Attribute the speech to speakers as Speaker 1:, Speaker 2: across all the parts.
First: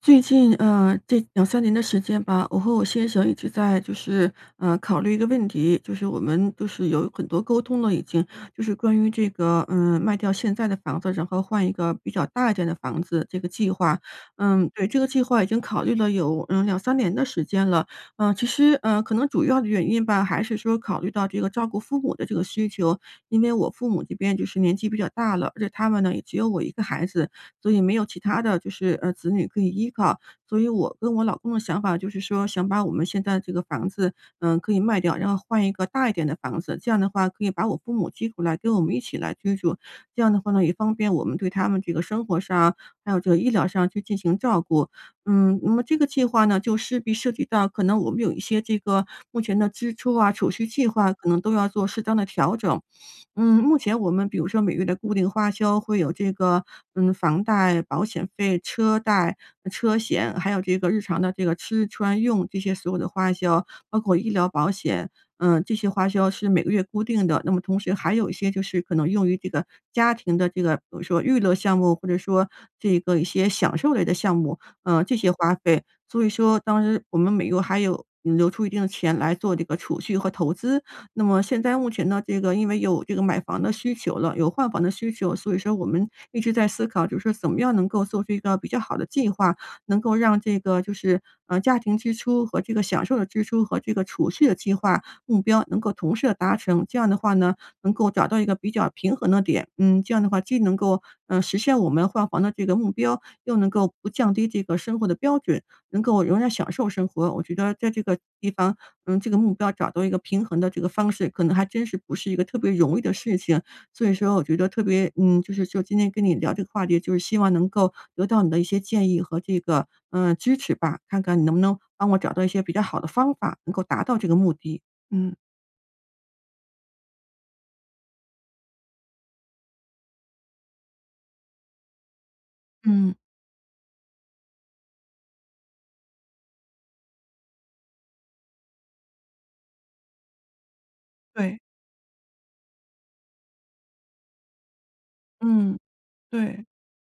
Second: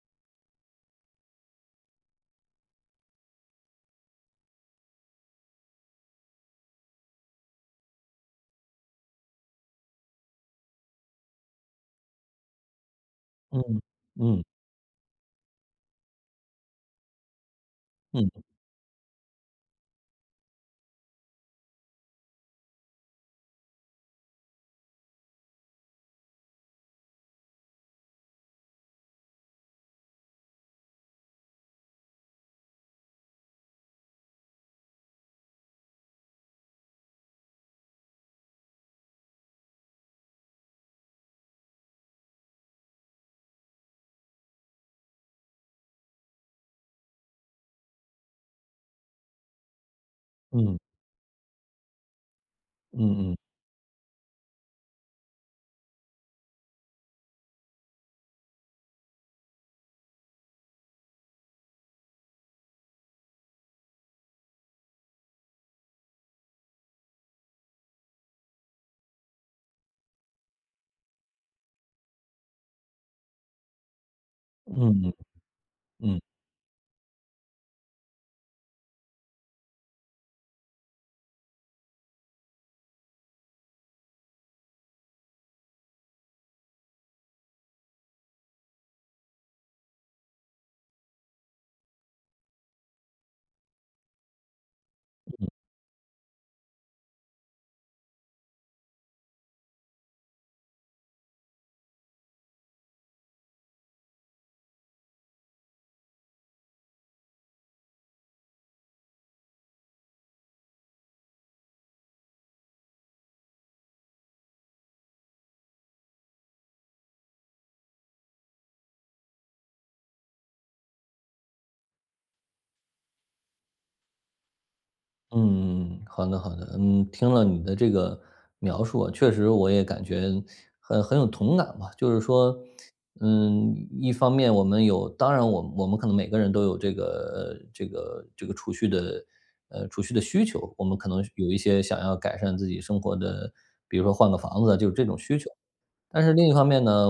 Speaker 1: 最近，这两三年的时间吧，我和我先生一直在就是，考虑一个问题，就是我们就是有很多沟通了已经，就是关于这个，卖掉现在的房子，然后换一个比较大一点的房子这个计
Speaker 2: 嗯，
Speaker 1: 划。
Speaker 2: 嗯，
Speaker 1: 嗯，对，这个计划已经考虑了有，两三年的时间了。
Speaker 2: 嗯，
Speaker 1: 嗯，其实，可能主要的原因吧，还是说考虑到这个照顾父母的这个需求，因为我父母这边就是年纪比较大了，而且他们呢也只有我一个孩子，所以没有其他的就是子女可以依靠。所以我跟我老公的想法就是说，想把我们现在这个房子，可以卖掉，然后换一个大一点的房子。这样的话，可以把我父母接过来，跟我们一起来居住。这样的话呢，也方便我们对他们这个生活上，还有这个医疗上去进行照顾。嗯，那么这个计划呢，就势必涉及到可能我们有一些这个目前的支出啊、储蓄
Speaker 2: 嗯，
Speaker 1: 计划，可能都要做适当的调整。
Speaker 2: 嗯，嗯，
Speaker 1: 嗯，目前我们比如说每月的固定花销会有这个，房贷、保险费、车贷、车险，还有这个日常的这个吃穿用这些所有的花销，包括医疗保险，这些花销是每个月固定的。那么同时还有一些就是可能用于这个家庭的这个，比如说娱乐项目，或者说这个一些享受类的项目，
Speaker 2: 嗯，
Speaker 1: 这些花费。
Speaker 2: 嗯，
Speaker 1: 所以说当时我们每个月还有留出一定的钱来做这个储蓄和投资。那么现在目前呢，这个因为有这个买房的需求了，有换房的需求，所以说我们一直在思考，就是说怎么样能够做出一个比较好的计划，能够让这个就是，家庭支出和这个享受的支出和这个储蓄的计划目
Speaker 2: 嗯，
Speaker 1: 标能够同时的达成。这样的话呢，能够找到一个比较平衡的点。嗯，这样的话既能够实现我们换房的这个目标，又能够不降低这个生活的标准，能够仍然享受生活。我觉得在这个地方这个目标找到一个平衡的这个方式，可能还真是不是一个特别容易的事情。所以说我觉得特别就是就今天跟你聊这个话题，就是希望能够得到你的一些建议和这个，支持吧，看看你能不能帮我找到一些比较好的方法，能够达到这个目的。嗯。
Speaker 2: 嗯，好的，好的。嗯，听了你的这个描述啊，确实我也感觉很有同感吧。就是说，
Speaker 1: 嗯，
Speaker 2: 一方面我们有，当然我们可能每个人都有这个储蓄的需求，我们可能有一
Speaker 1: 对，
Speaker 2: 些想要改善自己生活的，比如说换个房子啊就是这种需求。
Speaker 1: 嗯，
Speaker 2: 但是另一方
Speaker 1: 对，
Speaker 2: 面呢，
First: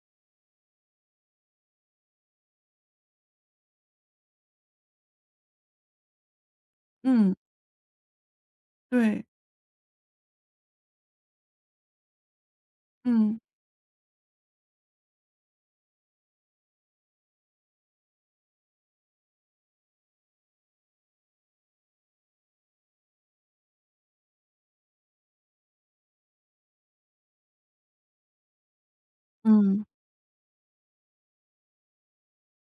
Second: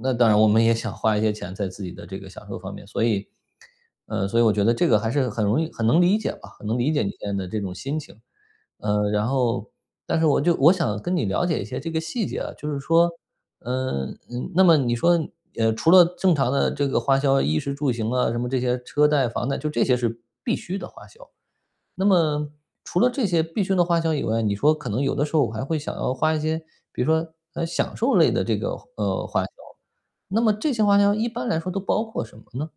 Speaker 2: 那当然我们也想花一些钱在自己的这个享受方面，所以我觉得这个还是很容易很能理解吧，很能理解你
Speaker 1: 嗯，
Speaker 2: 现在的这种心情。
Speaker 1: 对，
Speaker 2: 然后，但是我想跟你了解一些这个细节啊，就是说，
Speaker 1: 嗯。
Speaker 2: 那么你说，除了正常的这个花销，衣食住行啊，什么这些车贷、房贷，就这些是必须的花销。那么除了这些必须的花销以外，你说可能有的时候我还会想要花一些，比如说，享受类的这个，花销，
Speaker 1: 嗯。
Speaker 2: 那么这些花销一般来说都包括什么呢？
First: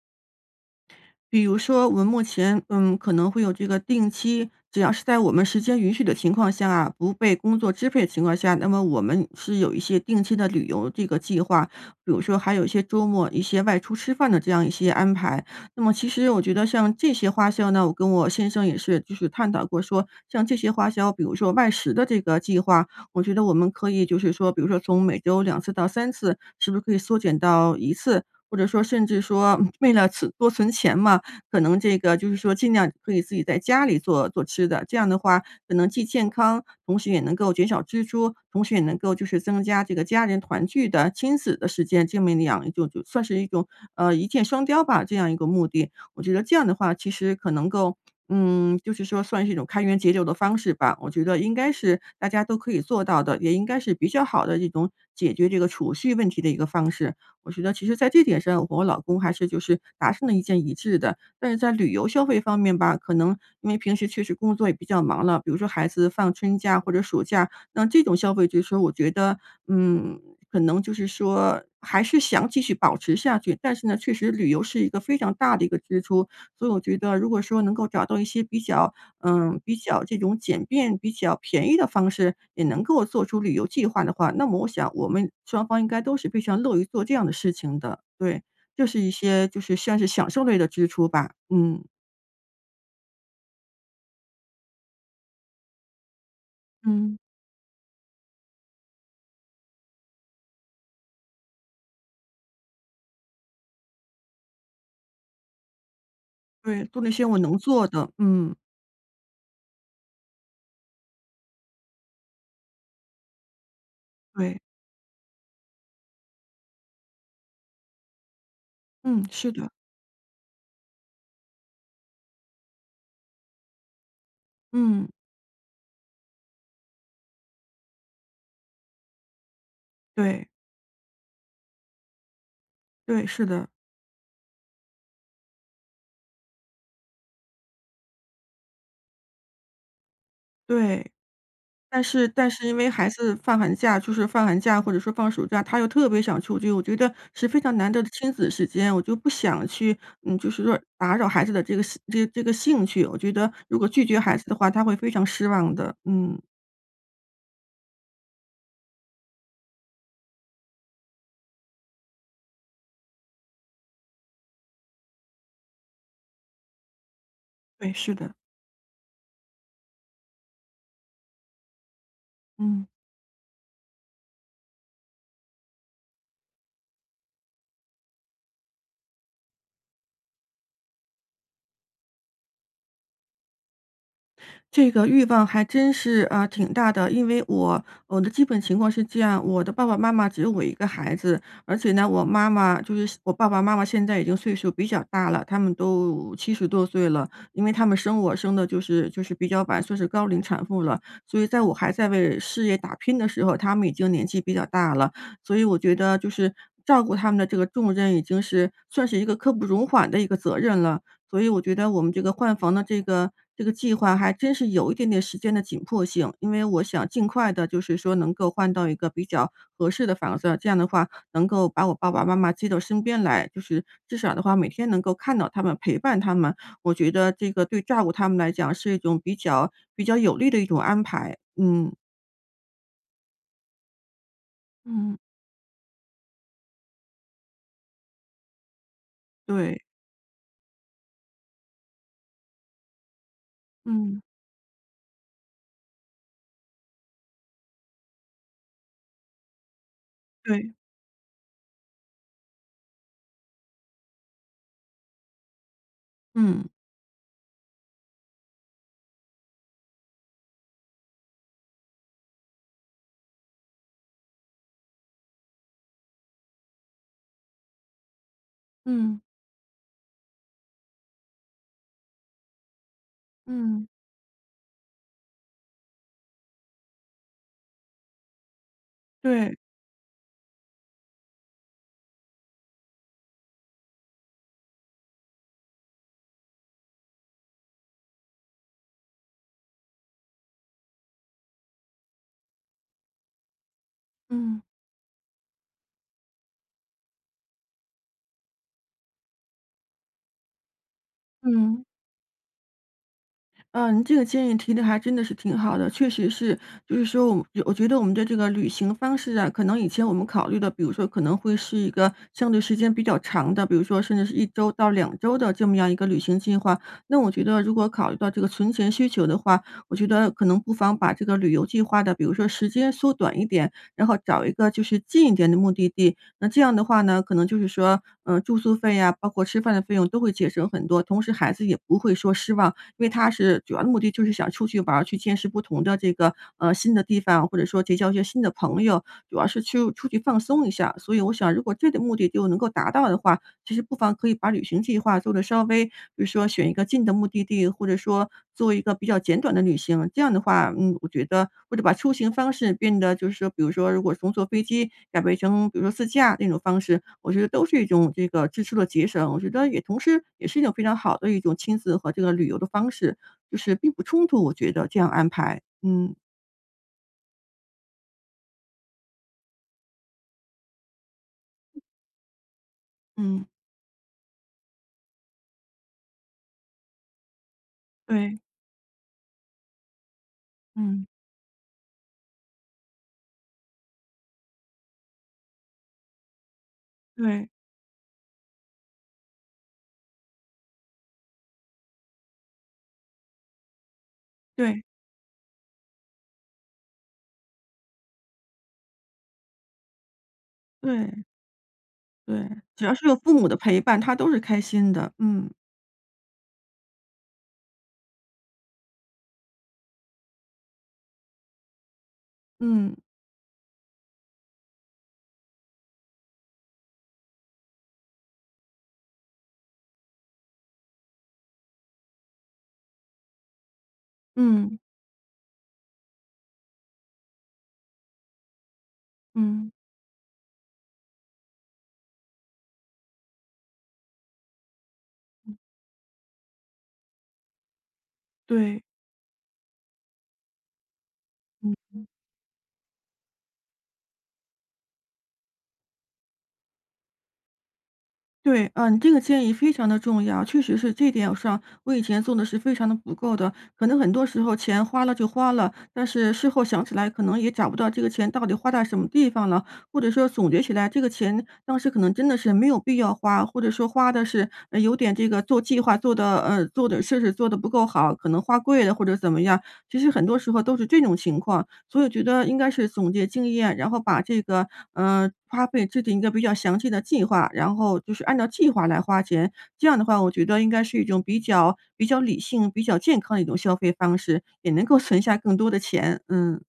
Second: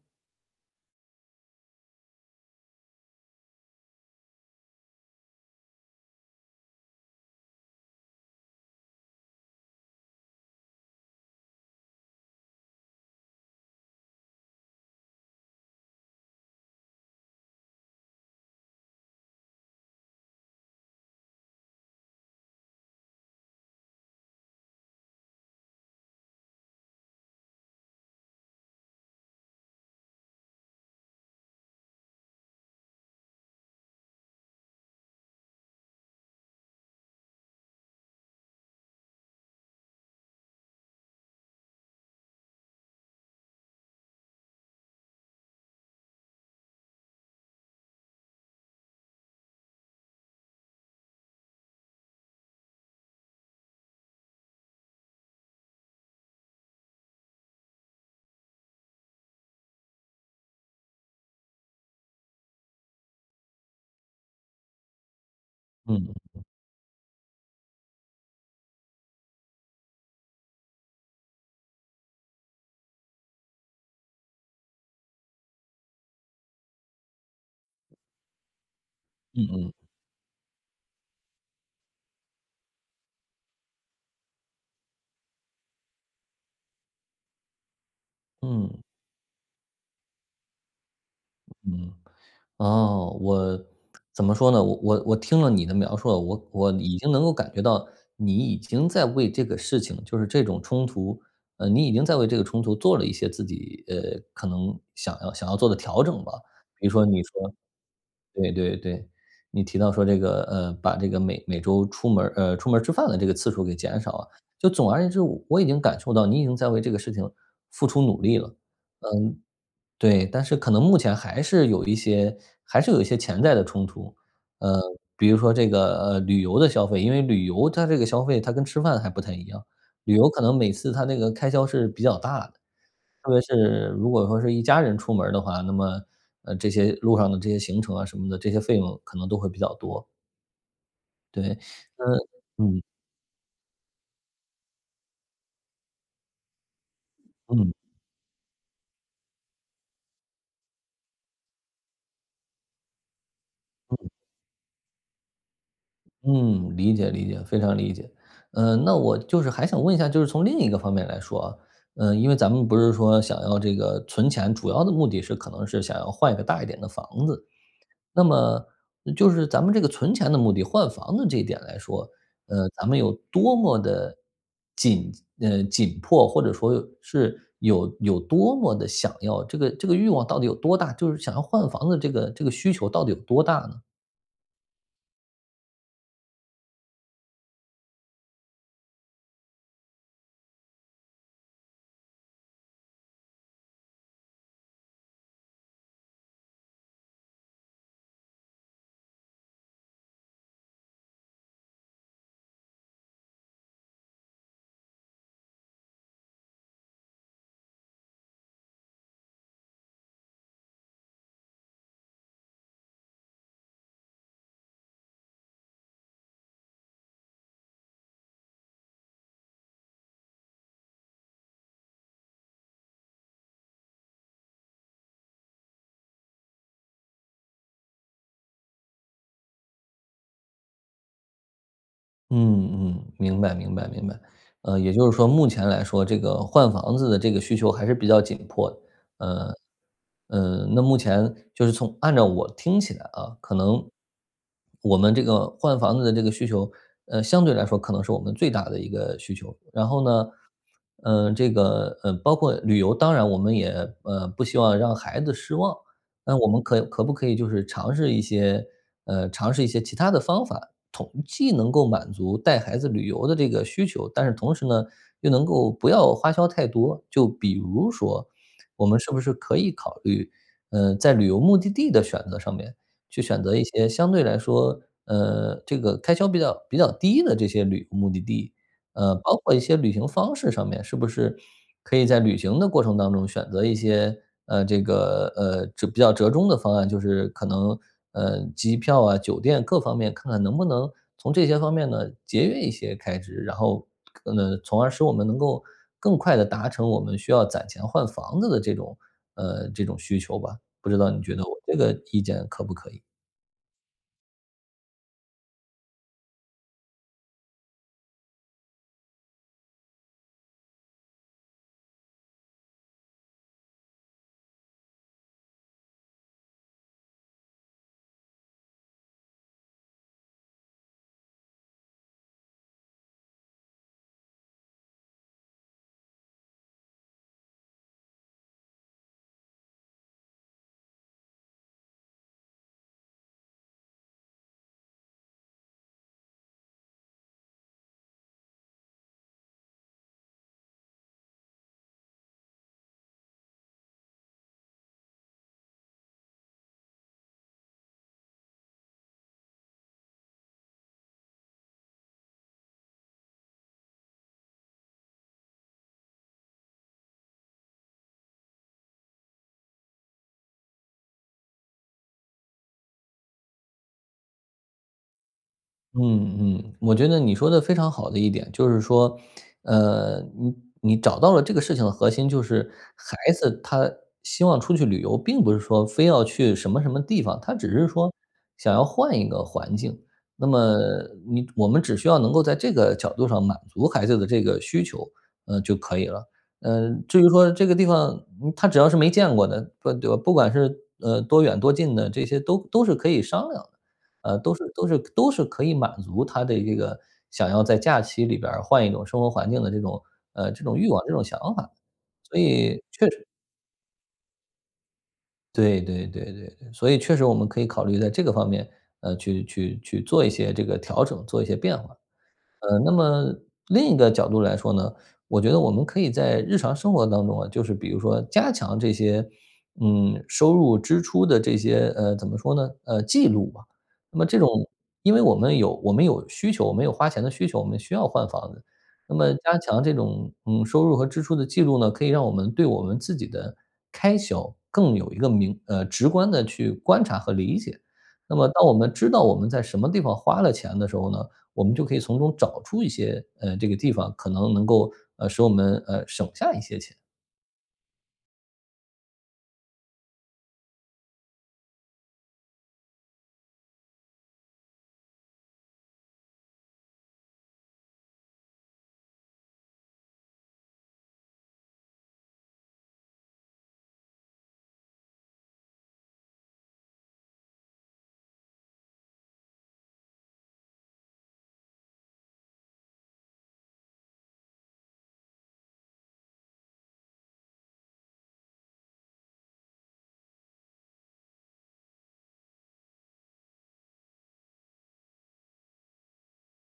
Speaker 1: 比如说我们目前，可能会有这个定期，只要是在我们时间允许的情况下啊，不被工作支配的情况下，那么我们是有一些定期的旅游这个计划，比如说还有一些周末一些外出吃饭的这样一些安排。那么其实我觉得像这些花销呢，我跟我先生也是就是探讨过说，像这些花销，比如说外食的这个计划，我觉得我们可以就是说，比如说从每周两次到三次，是不是可以缩减到一次？或者说，甚至说 为了存钱嘛，可能这个就是说尽量可以自己在家里做做吃的，这样的话可能既健康，同时也能够减少支出，同时也能够就是增加这个家人团聚的亲子的时间，这么两就算是一种一箭双雕吧，这样一个目的。我觉得这样的话，其实可能够。嗯，就是说算是一种开源节流的方式吧，我觉得应该是大家都可以做到的，也应该是比较好的一种解决这个储蓄问题的一个方式。我觉得其实在这点上，我和我老公还是就是达成了一件一致的，但是在旅游消费方面吧，可能因为平时确实工作也比较忙了，比如说孩子
Speaker 2: 嗯
Speaker 1: 放春假或者暑假，那这种消费就是说我觉得，嗯，可能就是说还是想继续保持下去，但是呢，确实旅游是一个非常大的一个支出，所以我觉得如果说能够找到一些比较，
Speaker 2: 嗯嗯
Speaker 1: 比较这种简便、比较便宜的方式，也能够做出旅游计划的话，那么我想我们双方应该都是非常乐于做这样的事情的，对。
Speaker 2: 嗯
Speaker 1: 就是一些就是像是享受类的支出吧，嗯。
Speaker 2: 嗯，哦，我怎么说呢？我听了你的描述了，我已经
Speaker 1: 嗯。
Speaker 2: 能够感觉到你已经在为这个事情，就是这种冲突，你已经在为这个冲突做了一些自己，可能想要做的调整吧。
Speaker 1: 对，
Speaker 2: 比如
Speaker 1: 做
Speaker 2: 说
Speaker 1: 那
Speaker 2: 你
Speaker 1: 些我
Speaker 2: 说
Speaker 1: 能做的，
Speaker 2: 对
Speaker 1: 嗯，
Speaker 2: 对对，你提到说这个，把这个每周出门儿吃饭的这个次数给减少啊，
Speaker 1: 对，
Speaker 2: 就总而言之，我已经感受到你已经在为这个事情付出努力了。
Speaker 1: 嗯，是的，
Speaker 2: 对，但是可能目前还是有一些潜在的冲突。呃，
Speaker 1: 嗯，
Speaker 2: 比如说这个，旅游的消费，因为旅游它这个消费它跟吃饭还不太一样，旅游可
Speaker 1: 对，
Speaker 2: 能每次它那个开销是比较大的。
Speaker 1: 对，
Speaker 2: 特别
Speaker 1: 是的，
Speaker 2: 是如果说是一家人出门儿的话，那么，这些路上的这些行程啊什么的，这些费用可能都会比较多。
Speaker 1: 对。
Speaker 2: 对，
Speaker 1: 但
Speaker 2: 那
Speaker 1: 是但是因
Speaker 2: 嗯
Speaker 1: 为孩子放寒假就是放寒假或者说放暑假，他又特别想出去，我觉得是非
Speaker 2: 嗯
Speaker 1: 常难得的亲子时间，我就不想去，就是说打扰孩子的这个兴趣，我觉得如果拒绝孩子的话，他会非常失望的，嗯，
Speaker 2: 嗯，理解理解，非常理解。那我就是还想问一下，就是从另一个方面来说啊，因为咱们不是说想要这个存钱，主要的目的是可能是想要换一个大一点的房子。
Speaker 1: 对，是
Speaker 2: 那
Speaker 1: 的，
Speaker 2: 么就是咱们这个存钱的目的，换房的这一点来说，咱
Speaker 1: 嗯。
Speaker 2: 们有多么的紧紧迫，或者说是有多么的想要这个欲望到底有多大？就是想要换房的这个需求到底有多大呢？
Speaker 1: 这个欲望还真是，啊，挺大的。因为我的基本情况是这样，我的爸爸妈妈只有我一个孩子，而且呢，我爸爸妈妈现在已经岁数比较大了，他们都七十多岁了。因为他们生我生的就是比较晚，算是高龄产妇了，所以在我还在为事业打拼的时候，他们已经年纪比较大了。所以我觉得就是照顾他们的这个重任已经是算是一个刻不容缓的一个责任了。所以我觉得我们这个换房的这个计划还真是有一点点时间的紧迫性，因为我想尽快的，就是说能够换到一个比较合适的房子，这样的话能够把我爸爸妈妈接到身边来，就是至少的话每天能够看到他们、陪伴他们，我觉得这个对照顾他们来讲是一种比较有利的一种安排。嗯，
Speaker 2: 嗯嗯，明白明白明白。也就是
Speaker 1: 嗯，
Speaker 2: 说目前来说，这个换房子的这个需求还是比较紧迫的。
Speaker 1: 对，
Speaker 2: 呃，那目前就是从按照我听起来啊，可能
Speaker 1: 嗯。
Speaker 2: 我们这个换房子的这个需求，相对来说可能是我们最大的一个需求。然后呢，
Speaker 1: 对，
Speaker 2: 包括旅游，当然我们也不希望让孩子失望，那我们
Speaker 1: 嗯。
Speaker 2: 可不可以就是尝试一些其他的方法，既能够满足带孩子旅游的这个需求，但是同时呢，又能够不要花销太多。就比如说，我们是不
Speaker 1: 嗯，
Speaker 2: 是可以考虑，在旅游目的地的选择上面，去选择一
Speaker 1: 嗯，
Speaker 2: 些相对来说，这个开销比较低的这些旅游目的地，包括
Speaker 1: 对，
Speaker 2: 一些旅行方式上面，是不是可以在旅行的过程当中选择一些，比较折中的方案，就是可能，机票啊、酒店各方面看看能不能从这些方面呢节约一些开支，然后，
Speaker 1: 嗯。
Speaker 2: 从而使我们能够更快的达成我们需要攒钱换房子的这种，这种需求吧。不知道你觉得我这
Speaker 1: 嗯。
Speaker 2: 个意见可不可以？
Speaker 1: 嗯，你这个建议提的还真的是挺好的，确实是，就是说我觉得我们的这个旅行方式啊，可能以前我们考虑的，比如说可能会是一个相对时间比较长的，比如说甚至是一周到两周的这么样一个旅行计划。那我觉得如果考虑到这个存钱需求的话，我觉得可能不妨把这个旅游计划的，比如说时间缩短一点，然后找一个就是近一点的目的地。那这样的话呢，可能就是说，住宿费呀、包括吃饭的费用都会节省很多，同时孩子也不会说失望。因为他是主要的目的就是想出去玩儿，去见识不同的这个，新的地方，或者说结交一些新的朋友，主要是去出去放松一下。所以我想如果这个目的就能够达到的话，其实不妨可以把旅行计划做的稍微比如说选一个近的目的地，或者说做一个比较简短的旅行。这样的话，我觉得或者把出行方式变得就是说，比如说如果从坐飞机改为成比如说自驾那种方式，我觉得都是一种这个支出的节省。我觉得也同时也是一种非常好的一种亲子和这个旅游的方式，就是并不冲突，我觉得这样安排。嗯，
Speaker 2: 嗯嗯，我觉得你说的非常好的一点就是说，呃，你你找到了这个事情的核心，就是孩
Speaker 1: 嗯，
Speaker 2: 子他希望出去旅游，并不是说非要去什么什么地方，他只是说
Speaker 1: 对，
Speaker 2: 想要换一个环境。那么
Speaker 1: 嗯，
Speaker 2: 我们只需要能够在这个角度上满足孩子的这个需求，就可以了。至于
Speaker 1: 对，
Speaker 2: 说这个地方，他只要是没见过的，不对吧？不管是多远多近的，这些都是可以商量的。都是
Speaker 1: 对，
Speaker 2: 都是都是可以满足他的这个想要在假期里边儿换一种生活环境的这种欲望、这种
Speaker 1: 对，
Speaker 2: 想法。所
Speaker 1: 对，
Speaker 2: 以
Speaker 1: 只要是有父母的陪伴，他都是开心的。嗯。
Speaker 2: 对对对对对，所以确实我们可以考虑在这个方面，去做一些这个调整，做一些变化。那
Speaker 1: 嗯，
Speaker 2: 么另一个角度来说呢，我觉得我们可以在日常生活当中啊，就是比如说加强这些，收入支出的这些，怎么说呢？记录吧。那么这种，
Speaker 1: 嗯，
Speaker 2: 因为我们有需求，我们有花钱的需求，我们需要换房子。那么加
Speaker 1: 嗯，
Speaker 2: 强这种，收入和支出的记录呢，可以让我们对我们自己的开销更有一个直观的去观察和理解。那么当我
Speaker 1: 对，
Speaker 2: 们知道我们在什么地方花了钱的时候呢，我
Speaker 1: 嗯，
Speaker 2: 们就可以从中找出一些这个地方可能能够使我们省下一些钱。
Speaker 1: 对，嗯，你这个建议非常的重要，确实是这点上我以前做的是非常的不够的，可能很多时候钱花了就花了，但是事后想起来可能也找不到这个钱到底花在什么地方了，或者说总结起来这个钱当时可能真的是没有必要花，或者说花的是，有点这个做的事是做的不够好，可能花贵了或者怎么样，其实很多时候都是这种情况。所以我觉得应该是总结经验，然后把这个，花费制定一个比较详细的计划，然后就是按照计划来花钱。这样的话，我觉得应该是一种比较理性、比较健康的一种消费方式，也能够存下更多的钱，嗯。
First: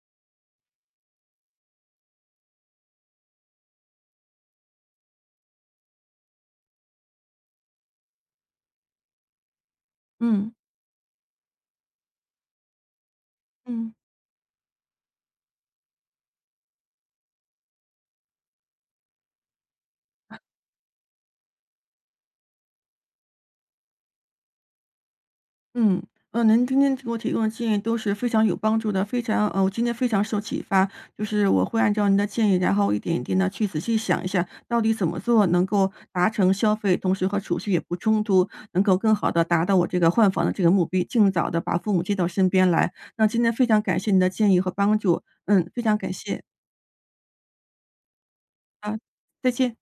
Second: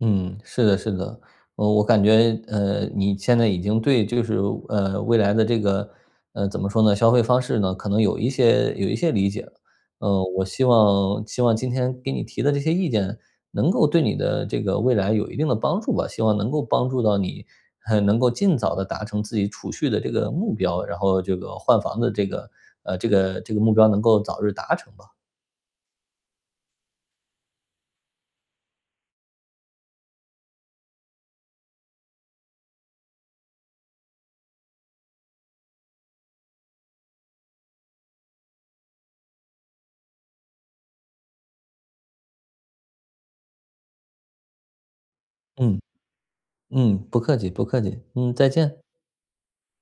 Speaker 2: 嗯，是的，是的，我感觉，你现在已经对就是，未来的这个，怎么说呢，消费方式呢，可能有一些理解了。我
Speaker 1: 嗯，
Speaker 2: 希望今天给你提的这些意见，能够
Speaker 1: 嗯。
Speaker 2: 对你的这个未来有一定的帮助吧，希望能够帮助到你，能够尽早的达成自己储蓄的这个目标，然后这个换房的这个，这个目标能够早日达成吧。
Speaker 1: 嗯，您今天给我提供的建议都是非常有帮助的，非常呃，我今天非常受启发，就是我会按照您的建议，然后一点一点的去仔细想一下，到底怎么做能够达成消费，同时和储蓄也不冲突，能够更好的达到我这个换房的这个目标，尽早的把父母接到身边来。那今天非常感谢您的建议和帮助，嗯，
Speaker 2: 嗯，
Speaker 1: 非常感谢
Speaker 2: 嗯，不客气，不客气，嗯，再见。
Speaker 1: 啊，再见。